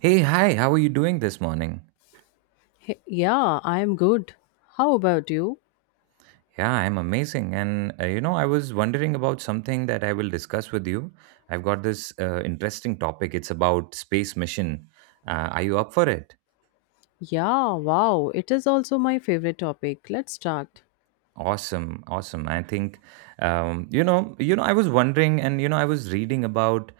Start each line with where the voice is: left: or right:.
right: Hey, hi, how are you doing this morning?
left: Hey, yeah, I am good. How about you?
right: Yeah, I'm amazing. And I was wondering about something that I will discuss with you. I've got this interesting topic. It's about space mission. Are you up for it?
left: Yeah, wow, it is also my favorite topic. Let's start.
right: Awesome, awesome. I think I was wondering, and I was reading about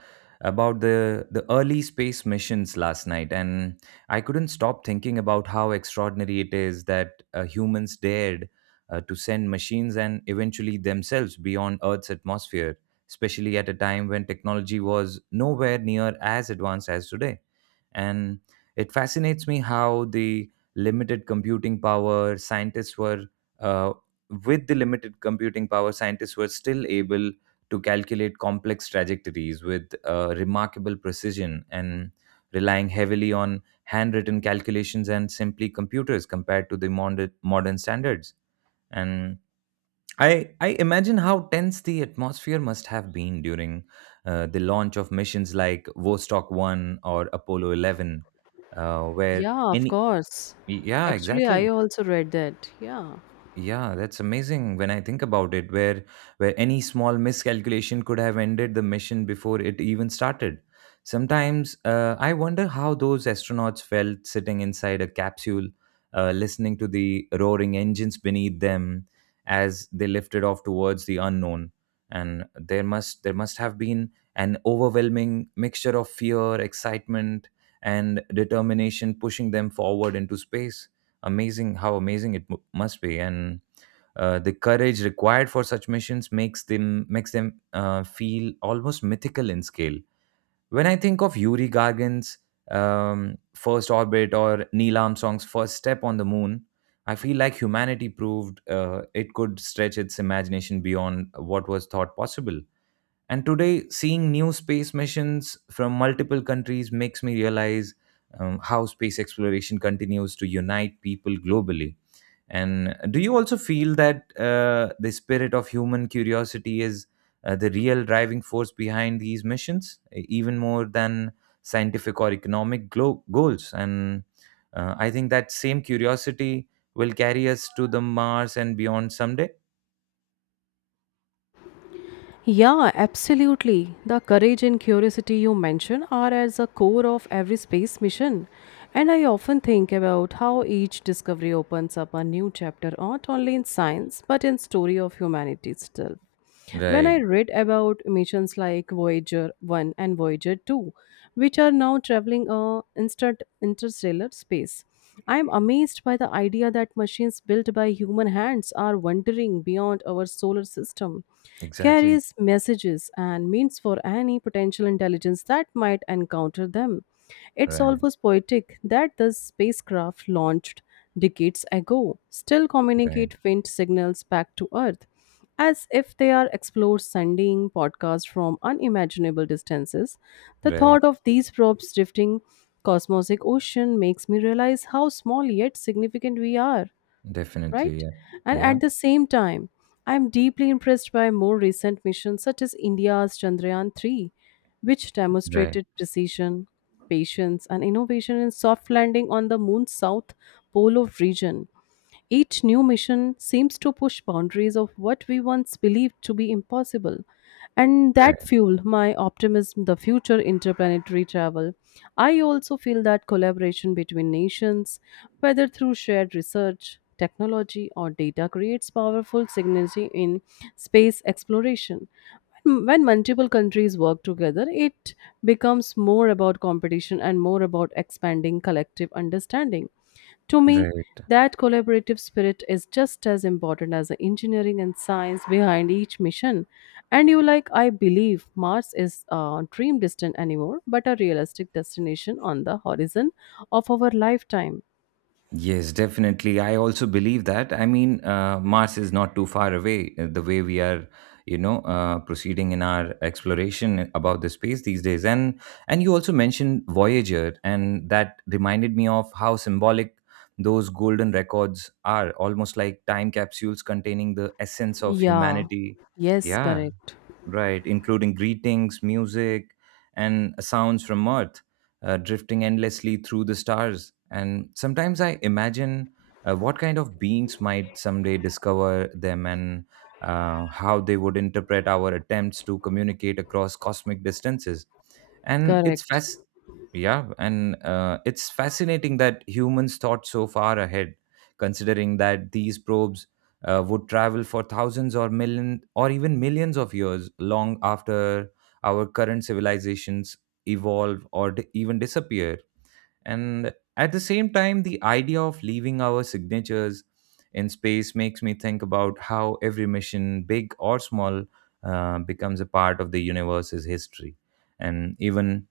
right: about the early space missions last night, and I couldn't stop thinking about how extraordinary it is that humans dared to send machines and eventually themselves beyond Earth's atmosphere, especially at a time when technology was nowhere near as advanced as today. And it fascinates me how the limited computing power scientists were uh, with the limited computing power, scientists were still able to calculate complex trajectories with remarkable precision and relying heavily on handwritten calculations and simply computers compared to the modern standards. And I imagine how tense the atmosphere must have been during the launch of missions like Vostok 1 or Apollo 11, where
left: Yeah, of
right: any.
left: course.
right: Yeah,
left: Actually, I
right: exactly.
left: also read that. Yeah.
right: Yeah, that's amazing when I think about it, where any small miscalculation could have ended the mission before it even started. Sometimes I wonder how those astronauts felt sitting inside a capsule, listening to the roaring engines beneath them as they lifted off towards the unknown. And there must have been an overwhelming mixture of fear, excitement, and determination pushing them forward into space. Amazing it must be. And the courage required for such missions makes them feel almost mythical in scale. When I think of Yuri Gagarin's first orbit or Neil Armstrong's first step on the moon, I feel like humanity proved it could stretch its imagination beyond what was thought possible. And today, seeing new space missions from multiple countries makes me realize how space exploration continues to unite people globally. And do you also feel that the spirit of human curiosity is the real driving force behind these missions, even more than scientific or economic goals? And I think that same curiosity will carry us to the Mars and beyond someday.
left: Yeah, absolutely. The courage and curiosity you mention are at the core of every space mission. And I often think about how each discovery opens up a new chapter not only in science but in story of humanity itself. When I
right: Right.
left: read about missions like Voyager 1 and Voyager 2, which are now traveling instant interstellar space, I am amazed by the idea that machines built by human hands are wandering beyond our solar system,
right: Exactly.
left: carries messages and means for any potential intelligence that might encounter them. It's
right: Right.
left: almost poetic that the spacecraft launched decades ago still
right: Right.
left: communicate faint signals back to Earth, as if they are explorers sending podcasts from unimaginable distances. The
right: Right.
left: thought of these probes drifting cosmic ocean makes me realize how small yet significant we are,
right: Definitely.
left: right?
right: Yeah.
left: And
right: Yeah.
left: at the same time, I am deeply impressed by more recent missions such as India's Chandrayaan 3, which
right: Right.
left: demonstrated precision, patience, and innovation in soft landing on the moon's south pole of region. Each new mission seems to push boundaries of what we once believed to be impossible, and that
right: Right.
left: fueled my optimism the future interplanetary travel. I also feel that collaboration between nations, whether through shared research, technology, or data, creates powerful synergy in space exploration. When multiple countries work together, it becomes more about competition and more about expanding collective understanding. To me,
right: Right.
left: that collaborative spirit is just as important as the engineering and science behind each mission. And you like, I believe Mars is a dream distant anymore, but a realistic destination on the horizon of our lifetime.
right: Yes, definitely. I also believe that. I mean, Mars is not too far away. The way we are, proceeding in our exploration about the space these days, and you also mentioned Voyager, and that reminded me of how symbolic those golden records are, almost like time capsules containing the essence of
left: Yeah.
right: humanity.
left: Yes,
right: Yeah,
left: correct.
right: right, including greetings, music, and sounds from Earth, drifting endlessly through the stars. And sometimes I imagine what kind of beings might someday discover them and how they would interpret our attempts to communicate across cosmic distances. And it's
left: Correct.
right: fast, yeah, and it's fascinating that humans thought so far ahead, considering that these probes would travel for thousands or million or even millions of years long after our current civilizations evolve or even disappear. And at the same time, the idea of leaving our signatures in space makes me think about how every mission, big or small, becomes a part of the universe's history. And even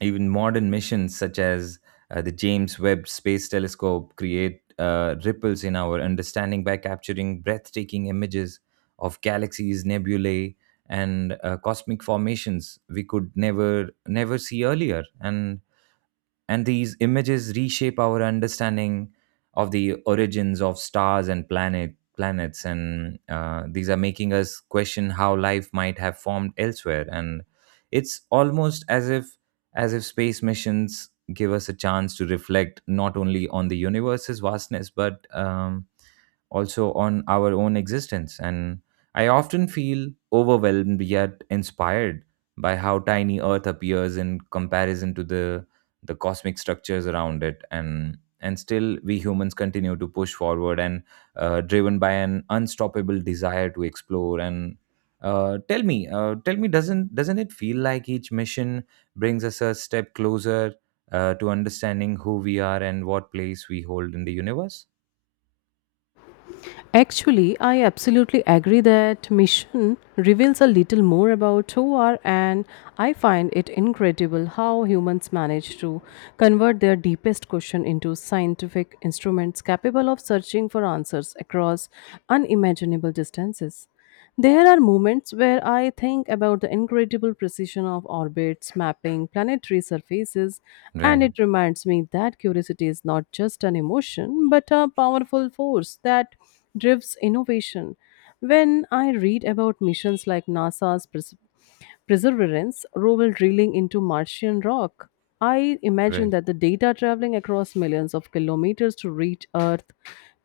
right: even modern missions such as the James Webb Space Telescope create ripples in our understanding by capturing breathtaking images of galaxies, nebulae, and cosmic formations we could never see earlier. And these images reshape our understanding of the origins of stars and planets, and these are making us question how life might have formed elsewhere. And it's almost as if space missions give us a chance to reflect not only on the universe's vastness, but also on our own existence. And I often feel overwhelmed yet inspired by how tiny Earth appears in comparison to the cosmic structures around it. And still, we humans continue to push forward, and driven by an unstoppable desire to explore. And tell me, doesn't it feel like each mission brings us a step closer to understanding who we are and what place we hold in the universe?
left: Actually, I absolutely agree that mission reveals a little more about who are, and I find it incredible how humans manage to convert their deepest question into scientific instruments capable of searching for answers across unimaginable distances. There are moments where I think about the incredible precision of orbits, mapping, planetary surfaces, and
right: Right.
left: it reminds me that curiosity is not just an emotion but a powerful force that drives innovation. When I read about missions like NASA's Perseverance, Rowell drilling into Martian rock. I imagine
right: Right.
left: that the data traveling across millions of kilometers to reach Earth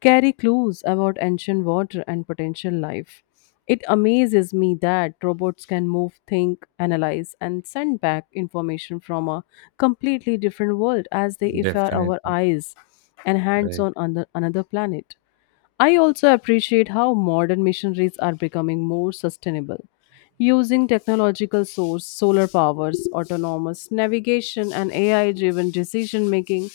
left: carry clues about ancient water and potential life. It amazes me that robots can move, think, analyze, and send back information from a completely different world as they if are our
right: Definitely.
left: eyes and hands
right: Right.
left: on another planet. I also appreciate how modern missionaries are becoming more sustainable, using technological source, solar powers, autonomous navigation, and AI-driven decision making.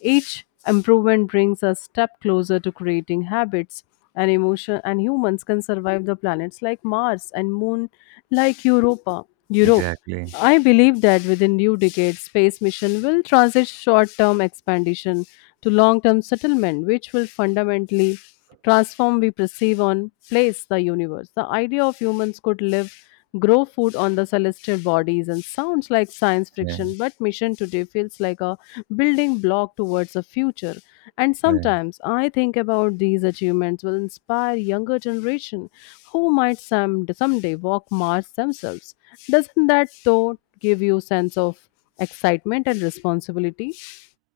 left: Each improvement brings a step closer to creating habits and emotion, and humans can survive the planets like Mars and Moon like Europe.
right: Exactly.
left: I believe that within new decades, space mission will transit short-term expansion to long-term settlement, which will fundamentally transform we perceive on place the universe. The idea of humans could live, grow food on the celestial bodies and sounds like science
right: Yeah.
left: fiction, but mission today feels like a building block towards a future and
right: Right.
left: sometimes I think about these achievements will inspire younger generation who might someday walk Mars themselves. Doesn't that thought give you sense of excitement and responsibility?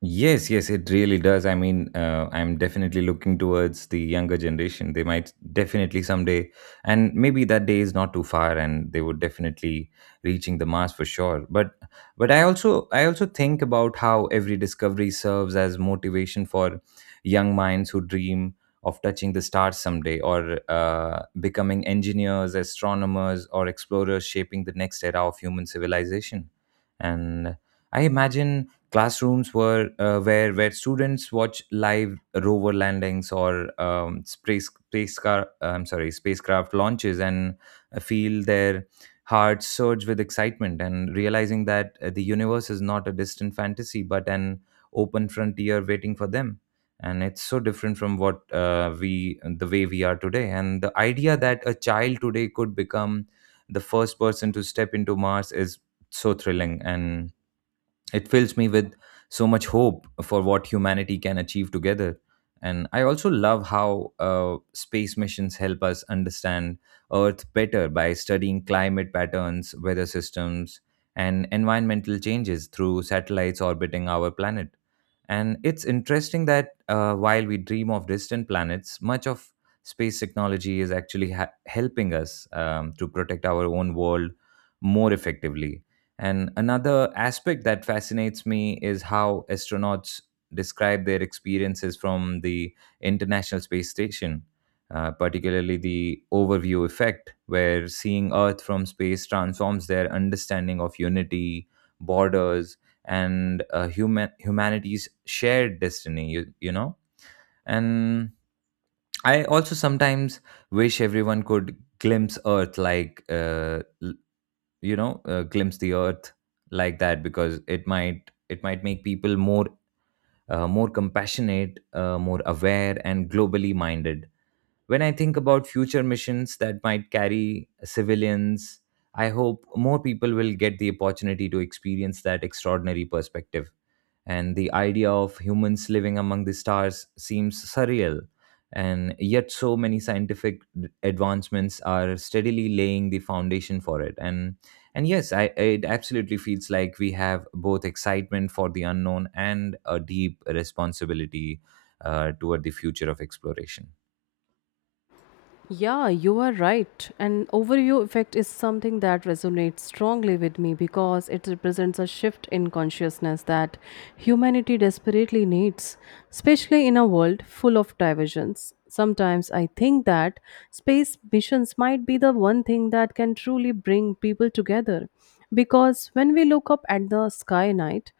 right: Yes, yes, it really does. I mean, I'm definitely looking towards the younger generation. They might definitely someday, and maybe that day is not too far, and they would definitely reaching the Mars for sure. But, I also, think about how every discovery serves as motivation for young minds who dream of touching the stars someday, or becoming engineers, astronomers, or explorers, shaping the next era of human civilization. And I imagine classrooms were where students watch live rover landings or spacecraft, I'm sorry spacecraft launches, and feel their hearts surge with excitement and realizing that the universe is not a distant fantasy but an open frontier waiting for them. And it's so different from what we the way we are today. And the idea that a child today could become the first person to step into Mars is so thrilling, and it fills me with so much hope for what humanity can achieve together. And I also love how space missions help us understand Earth better by studying climate patterns, weather systems, and environmental changes through satellites orbiting our planet. And it's interesting that while we dream of distant planets, much of space technology is actually helping us to protect our own world more effectively. And another aspect that fascinates me is how astronauts describe their experiences from the International Space Station, particularly the overview effect, where seeing Earth from space transforms their understanding of unity, borders, and humanity's shared destiny. And I also sometimes wish everyone could glimpse Earth like glimpse the earth like that, because it might make people more more compassionate, more aware and globally minded. When I think about future missions that might carry civilians, I hope more people will get the opportunity to experience that extraordinary perspective. And the idea of humans living among the stars seems surreal. And yet, so many scientific advancements are steadily laying the foundation for it. And yes, it absolutely feels like we have both excitement for the unknown and a deep responsibility toward the future of exploration.
left: Yeah, you are right. And overview effect is something that resonates strongly with me because it represents a shift in consciousness that humanity desperately needs, especially in a world full of diversions. Sometimes I think that space missions might be the one thing that can truly bring people together because when we look up at the sky night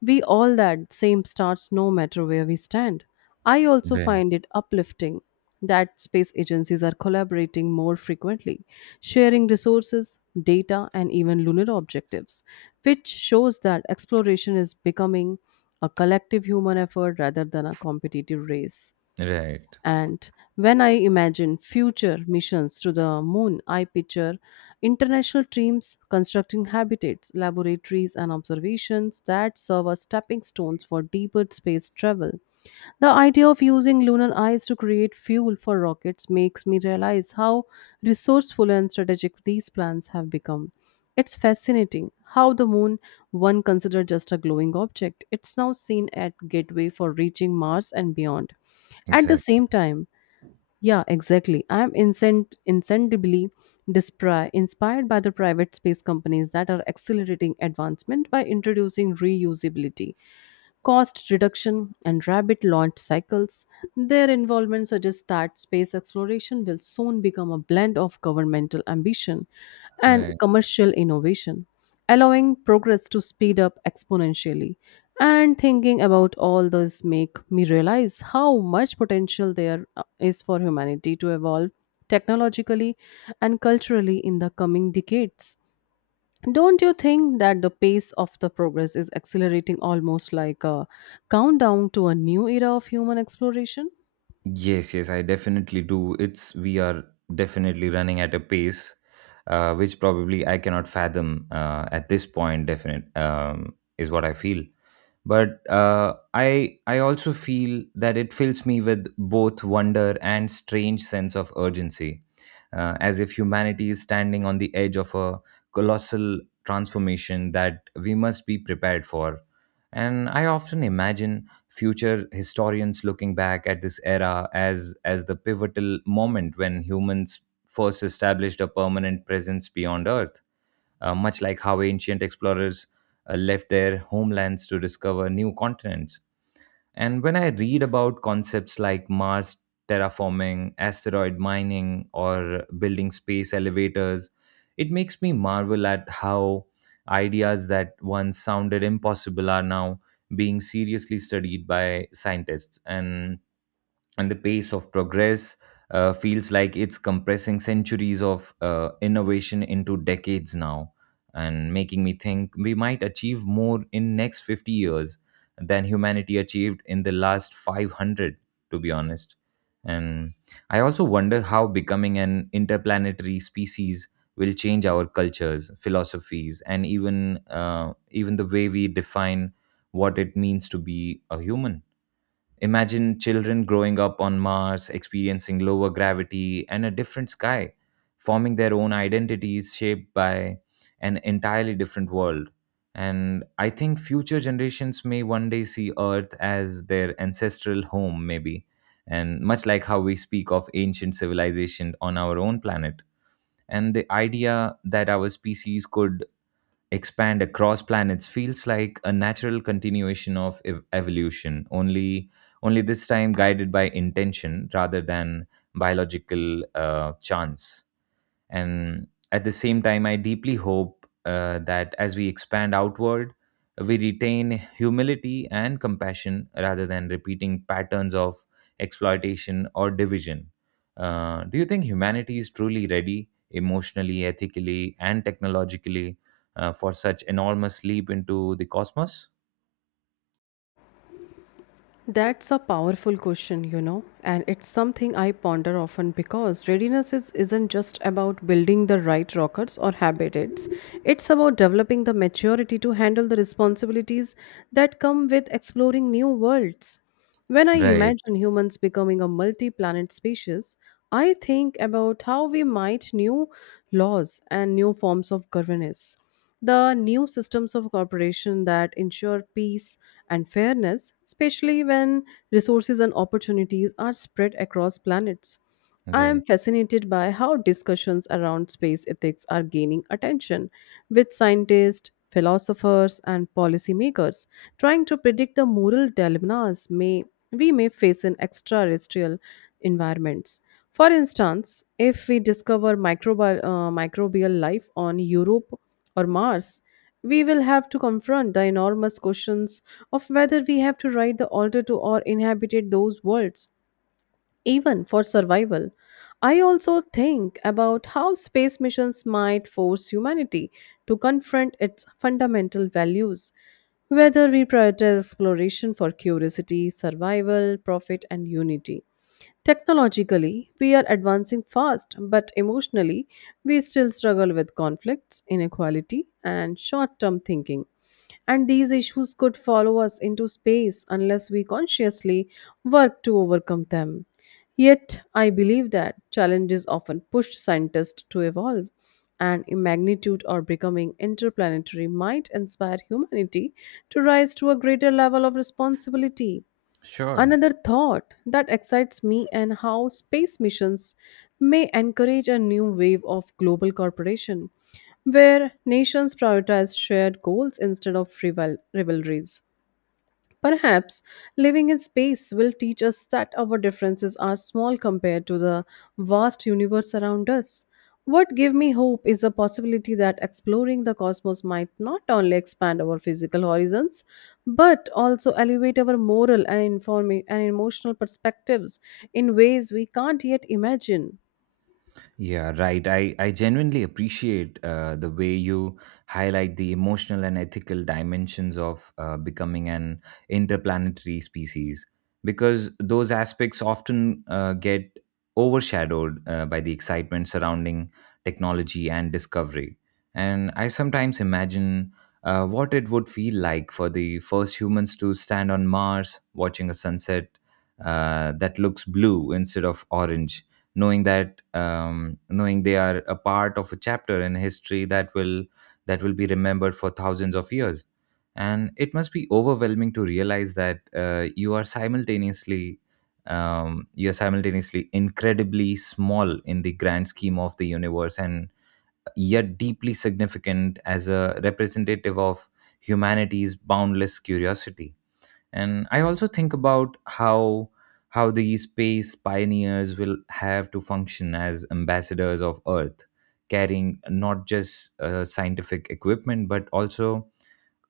left: we all that same starts no matter where we stand. I also
right: Right.
left: find it uplifting that space agencies are collaborating more frequently, sharing resources, data, and even lunar objectives, which shows that exploration is becoming a collective human effort rather than a competitive race.
right: Right.
left: And when I imagine future missions to the moon, I picture international teams constructing habitats, laboratories, and observations that serve as stepping stones for deeper space travel. The idea of using lunar ice to create fuel for rockets makes me realize how resourceful and strategic these plans have become. It's fascinating how the moon, one considered just a glowing object, it's now seen at gateway for reaching Mars and beyond. At the
right: Exactly.
left: same time, yeah, exactly. I am incredibly inspired by the private space companies that are accelerating advancement by introducing reusability cost reduction, and rabbit launch cycles. Their involvement suggests that space exploration will soon become a blend of governmental ambition and
right: Right.
left: commercial innovation, allowing progress to speed up exponentially. And thinking about all this make me realize how much potential there is for humanity to evolve technologically and culturally in the coming decades. Don't you think that the pace of the progress is accelerating almost like a countdown to a new era of human exploration?
right: Yes, yes, I definitely do. It's, we are definitely running at a pace which probably I cannot fathom at this point. Definite Is what I feel, but I also feel that it fills me with both wonder and strange sense of urgency, as if humanity is standing on the edge of a colossal transformation that we must be prepared for. And I often imagine future historians looking back at this era as the pivotal moment when humans first established a permanent presence beyond Earth, much like how ancient explorers left their homelands to discover new continents. And when I read about concepts like Mars terraforming, asteroid mining, or building space elevators, it makes me marvel at how ideas that once sounded impossible are now being seriously studied by scientists. And the pace of progress feels like it's compressing centuries of innovation into decades now, and making me think we might achieve more in next 50 years than humanity achieved in the last 500, to be honest. And I also wonder how becoming an interplanetary species will change our cultures, philosophies, and even the way we define what it means to be a human. Imagine children growing up on Mars, experiencing lower gravity and a different sky, forming their own identities shaped by an entirely different world. And I think future generations may one day see Earth as their ancestral home, maybe, and much like how we speak of ancient civilization on our own planet. And the idea that our species could expand across planets feels like a natural continuation of evolution, only this time guided by intention rather than biological chance. And at the same time, I deeply hope that as we expand outward, we retain humility and compassion rather than repeating patterns of exploitation or division. Do you think humanity is truly ready emotionally, ethically, and technologically for such enormous leap into the cosmos?
left: That's a powerful question, you know, and it's something I ponder often because readiness isn't just about building the right rockets or habitats. It's about developing the maturity to handle the responsibilities that come with exploring new worlds. When I
right: Right,
left: imagine humans becoming a multi planet species, I think about how we might new laws and new forms of governance. The new systems of cooperation that ensure peace and fairness, especially when resources and opportunities are spread across planets. I am
right: right.
left: fascinated by how discussions around space ethics are gaining attention, with scientists, philosophers, and policymakers trying to predict the moral dilemmas we may face in extraterrestrial environments. For instance, if we discover microbial life on Europe or Mars, we will have to confront the enormous questions of whether we have to write the altar to or inhabited those worlds even for survival. I also think about how space missions might force humanity to confront its fundamental values, whether we prioritize exploration for curiosity, survival, profit, and unity. Technologically, we are advancing fast, but emotionally, we still struggle with conflicts, inequality, and short term thinking. And these issues could follow us into space unless we consciously work to overcome them. Yet, I believe that challenges often push scientists to evolve, and in magnitude or becoming interplanetary might inspire humanity to rise to a greater level of responsibility.
right: Sure.
left: Another thought that excites me and how space missions may encourage a new wave of global cooperation where nations prioritize shared goals instead of rivalries. Perhaps living in space will teach us that our differences are small compared to the vast universe around us. What gives me hope is the possibility that exploring the cosmos might not only expand our physical horizons, but also elevate our moral and emotional perspectives in ways we can't yet imagine.
right: Yeah, right. I genuinely appreciate the way you highlight the emotional and ethical dimensions of becoming an interplanetary species, because those aspects often get overshadowed by the excitement surrounding technology and discovery. And I sometimes imagine what it would feel like for the first humans to stand on Mars watching a sunset that looks blue instead of orange, knowing that knowing they are a part of a chapter in history that will be remembered for thousands of years. And it must be overwhelming to realize that you are simultaneously incredibly small in the grand scheme of the universe and yet deeply significant as a representative of humanity's boundless curiosity. And I also think about how the space pioneers will have to function as ambassadors of Earth, carrying not just scientific equipment but also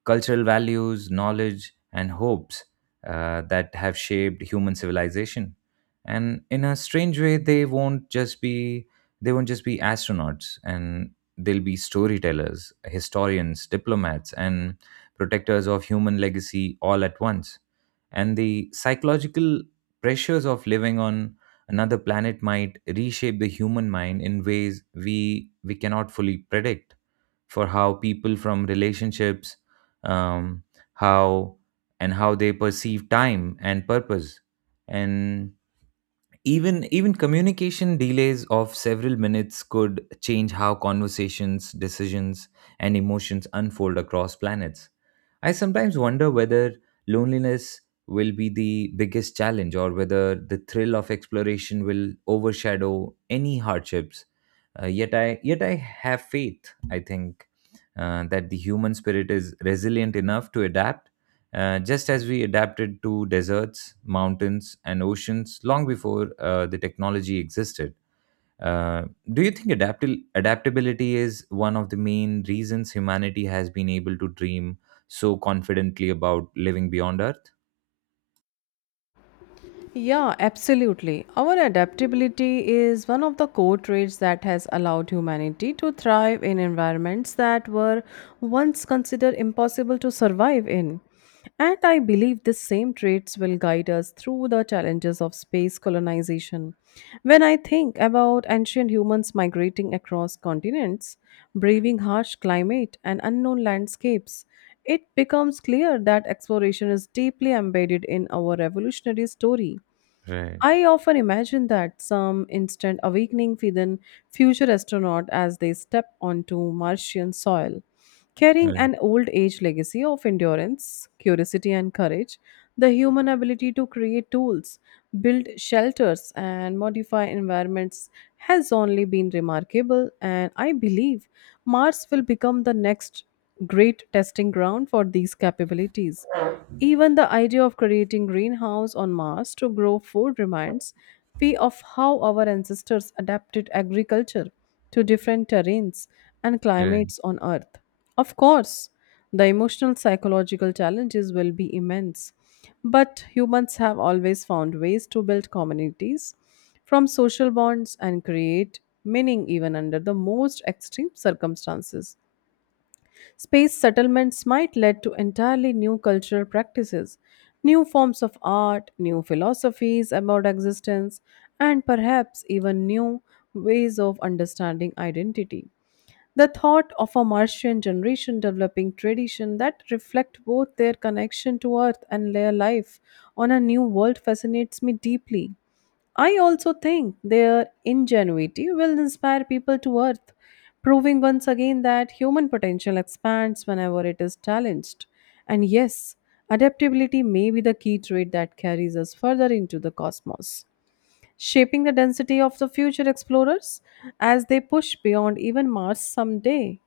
right: cultural values, knowledge, and hopes that have shaped human civilization. And in a strange way, they won't just be astronauts, and they'll be storytellers, historians, diplomats, and protectors of human legacy all at once. And the psychological pressures of living on another planet might reshape the human mind in ways we cannot fully predict, for how people from relationships, um, how, and how they perceive time and purpose, and even communication delays of several minutes could change how conversations, decisions, and emotions unfold across planets. I sometimes wonder whether loneliness will be the biggest challenge or whether the thrill of exploration will overshadow any hardships. Yet I have faith, I think, that the human spirit is resilient enough to adapt, just as we adapted to deserts, mountains, and oceans long before the technology existed. Uh, do you think adaptability is one of the main reasons humanity has been able to dream so confidently about living beyond Earth?
left: Yeah, absolutely. Our adaptability is one of the core traits that has allowed humanity to thrive in environments that were once considered impossible to survive in. And I believe these same traits will guide us through the challenges of space colonization. When I think about ancient humans migrating across continents, braving harsh climate and unknown landscapes, it becomes clear that exploration is deeply embedded in our evolutionary story.
right: Right.
left: I often imagine that some instant awakening within future astronauts as they step onto Martian soil, carrying
right: Right.
left: an old age legacy of endurance, curiosity, and courage, the human ability to create tools, build shelters, and modify environments has only been remarkable, and I believe Mars will become the next great testing ground for these capabilities. Even the idea of creating greenhouse on Mars to grow food reminds we of how our ancestors adapted agriculture to different terrains and
right: Right.
left: climates on Earth. Of course, the emotional psychological challenges will be immense, but humans have always found ways to build communities from social bonds and create meaning even under the most extreme circumstances. Space settlements might lead to entirely new cultural practices, new forms of art, new philosophies about existence, and perhaps even new ways of understanding identity. The thought of a Martian generation developing tradition that reflect both their connection to Earth and their life on a new world fascinates me deeply. I also think their ingenuity will inspire people to Earth, proving once again that human potential expands whenever it is challenged. And yes, adaptability may be the key trait that carries us further into the cosmos, shaping the density of the future explorers as they push beyond even Mars someday.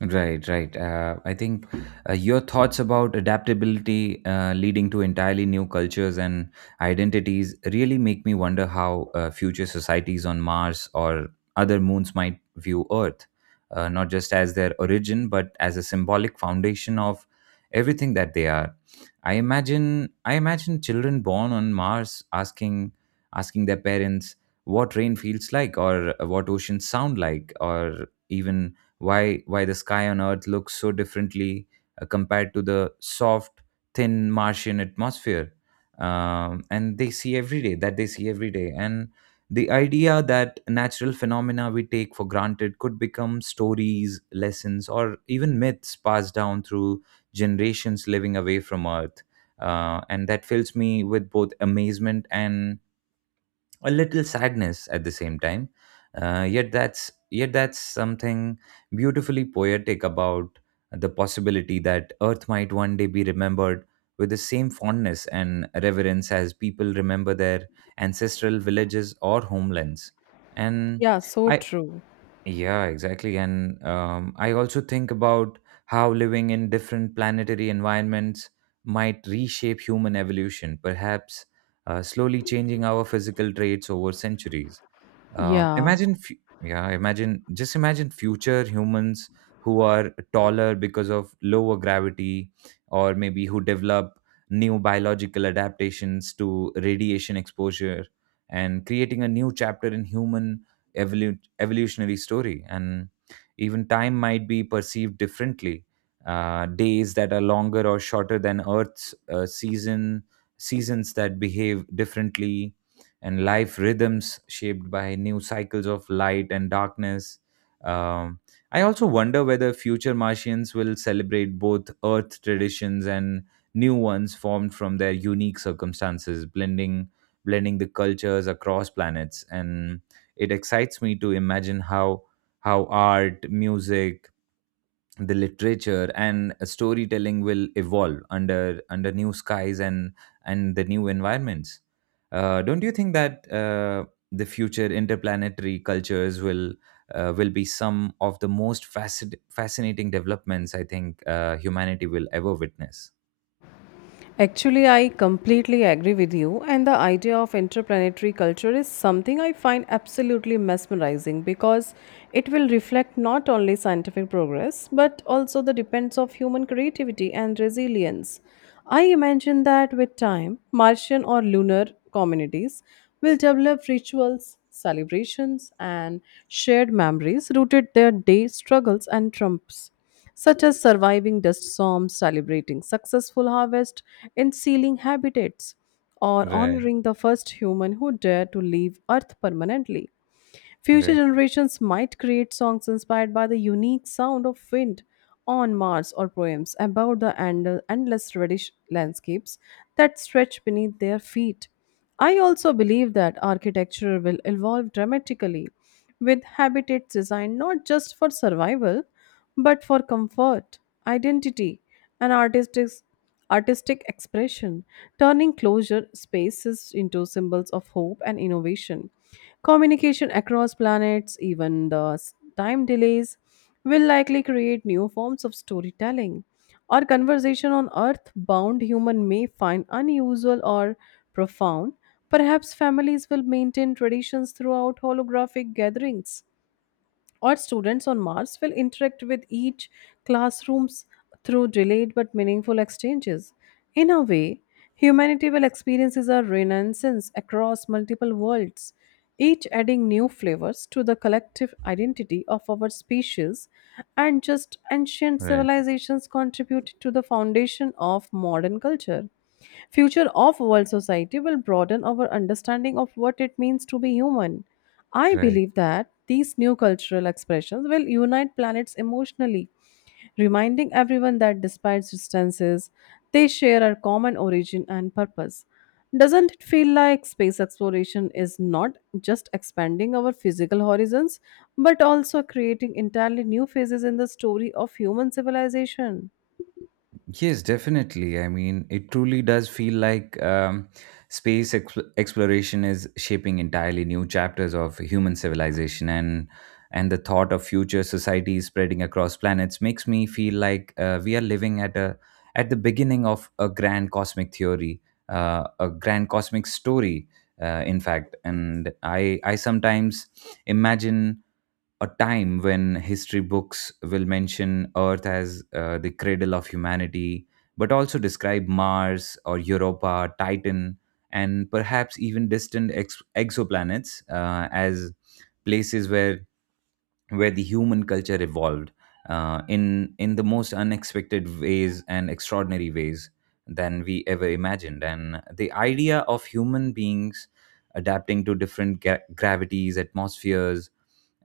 right: Right, right. I think your thoughts about adaptability leading to entirely new cultures and identities really make me wonder how future societies on Mars or other moons might view Earth, not just as their origin, but as a symbolic foundation of everything that they are. I imagine children born on Mars asking their parents what rain feels like, or what oceans sound like, or even why the sky on Earth looks so differently compared to the soft, thin Martian atmosphere and they see every day. And the idea that natural phenomena we take for granted could become stories, lessons, or even myths passed down through generations living away from Earth, and that fills me with both amazement and a little sadness at the same time. Uh, yet that's something beautifully poetic about the possibility that Earth might one day be remembered with the same fondness and reverence as people remember their ancestral villages or homelands. And
left: Yeah, so
right: I
left: true.
right: Yeah, exactly. And I also think about how living in different planetary environments might reshape human evolution, perhaps slowly changing our physical traits over centuries. Um,
left: Yeah.
right: imagine, fu- yeah, imagine future humans who are taller because of lower gravity, or maybe who develop new biological adaptations to radiation exposure, and creating a new chapter in human evolutionary story. And even time might be perceived differently, days that are longer or shorter than Earth's, seasons that behave differently, and life rhythms shaped by new cycles of light and darkness. um, I also wonder whether future Martians will celebrate both Earth traditions and new ones formed from their unique circumstances, blending the cultures across planets. And it excites me to imagine how art, music, the literature, and storytelling will evolve under new skies and the new environments. Don't you think that the future interplanetary cultures will be some of the most fascinating developments, I think, humanity will ever witness?
left: Actually, I completely agree with you, and the idea of entrepreneurial culture is something I find absolutely mesmerizing because it will reflect not only scientific progress but also the depends of human creativity and resilience. I imagine that with time, Martian or lunar communities will develop rituals, celebrations, and shared memories rooted their day struggles and trumps such as surviving dust storms, celebrating successful harvest, and sealing habitats, or
right: Right,
left: honoring the first human who dared to leave Earth permanently. Future
right: right,
left: generations might create songs inspired by the unique sound of wind on Mars or poems about the endless reddish landscapes that stretch beneath their feet. I also believe that architecture will evolve dramatically with habitats designed not just for survival but for comfort, identity, and artistic expression, turning closure spaces into symbols of hope and innovation. Communication across planets, even the time delays, will likely create new forms of storytelling. Our conversation on Earth bound human may find unusual or profound. Perhaps families will maintain traditions throughout holographic gatherings or students on Mars will interact with each classrooms through delayed but meaningful exchanges. In a way, humanity will experience a renaissance across multiple worlds, each adding new flavors to the collective identity of our species, and just ancient
right: right,
left: civilizations contribute to the foundation of modern culture. Future of world society will broaden our understanding of what it means to be human I
right: right.
left: believe that these new cultural expressions will unite planets emotionally, reminding everyone that despite distances, they share a common origin and purpose. Doesn't it feel like space exploration is not just expanding our physical horizons, but also creating entirely new phases in the story of human civilization?
right: Yes, definitely. I mean, it truly does feel like space exploration is shaping entirely new chapters of human civilization, and the thought of future societies spreading across planets makes me feel like we are living at a at the beginning of a grand cosmic theory, a grand cosmic story, in fact. And I sometimes imagine a time when history books will mention Earth as the cradle of humanity, but also describe Mars or Europa, Titan, and perhaps even distant exoplanets, as places where the human culture evolved, in the most unexpected ways and extraordinary ways than we ever imagined. And the idea of human beings adapting to different gravities, atmospheres,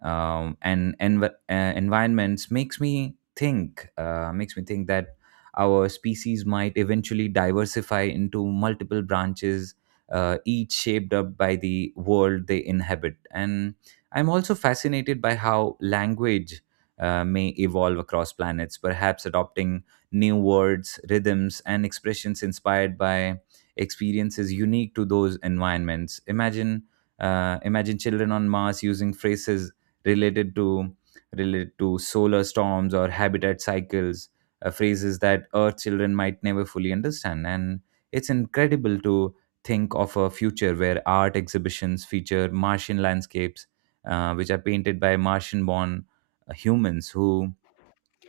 right: and environments makes me think, that our species might eventually diversify into multiple branches, each shaped up by the world they inhabit. And I'm also fascinated by how language may evolve across planets, perhaps adopting new words, rhythms, and expressions inspired by experiences unique to those environments. Imagine children on Mars using phrases related to related to solar storms or habitat cycles, phrases that Earth children might never fully understand. And it's incredible to think of a future where art exhibitions feature Martian landscapes, which are painted by Martian-born humans who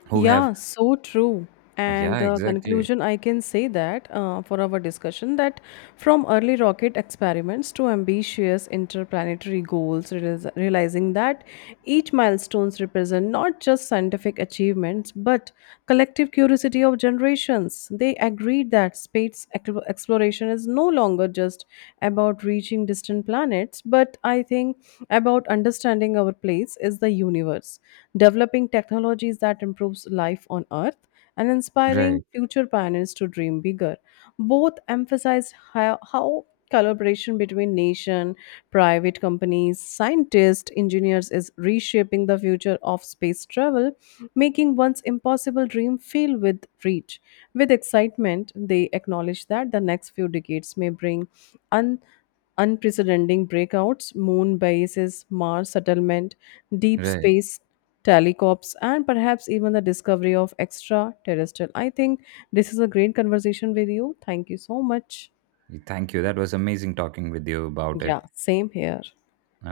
right: have
left: Yeah, so true. And
right: yeah, exactly.
left: conclusion, I can say that for our discussion, that from early rocket experiments to ambitious interplanetary goals, realis realizing that each milestones represent not just scientific achievements but collective curiosity of generations. They agreed that space exploration is no longer just about reaching distant planets, but I think about understanding our place is the universe, developing technologies that improves life on Earth, and inspiring
right: Right,
left: future pioneers to dream bigger. Both emphasize how collaboration between nation, private companies, scientists, engineers is reshaping the future of space travel, making one's impossible dream feel with reach. With excitement, they acknowledge that the next few decades may bring un- unprecedented breakouts, moon bases, Mars settlement, deep
right: right.
left: space telecops, and perhaps even the discovery of extraterrestrial. I think this is a great conversation with you. Thank you so much.
right: Thank you. That was amazing talking with you about
left: Yeah,
right: it.
left: same here.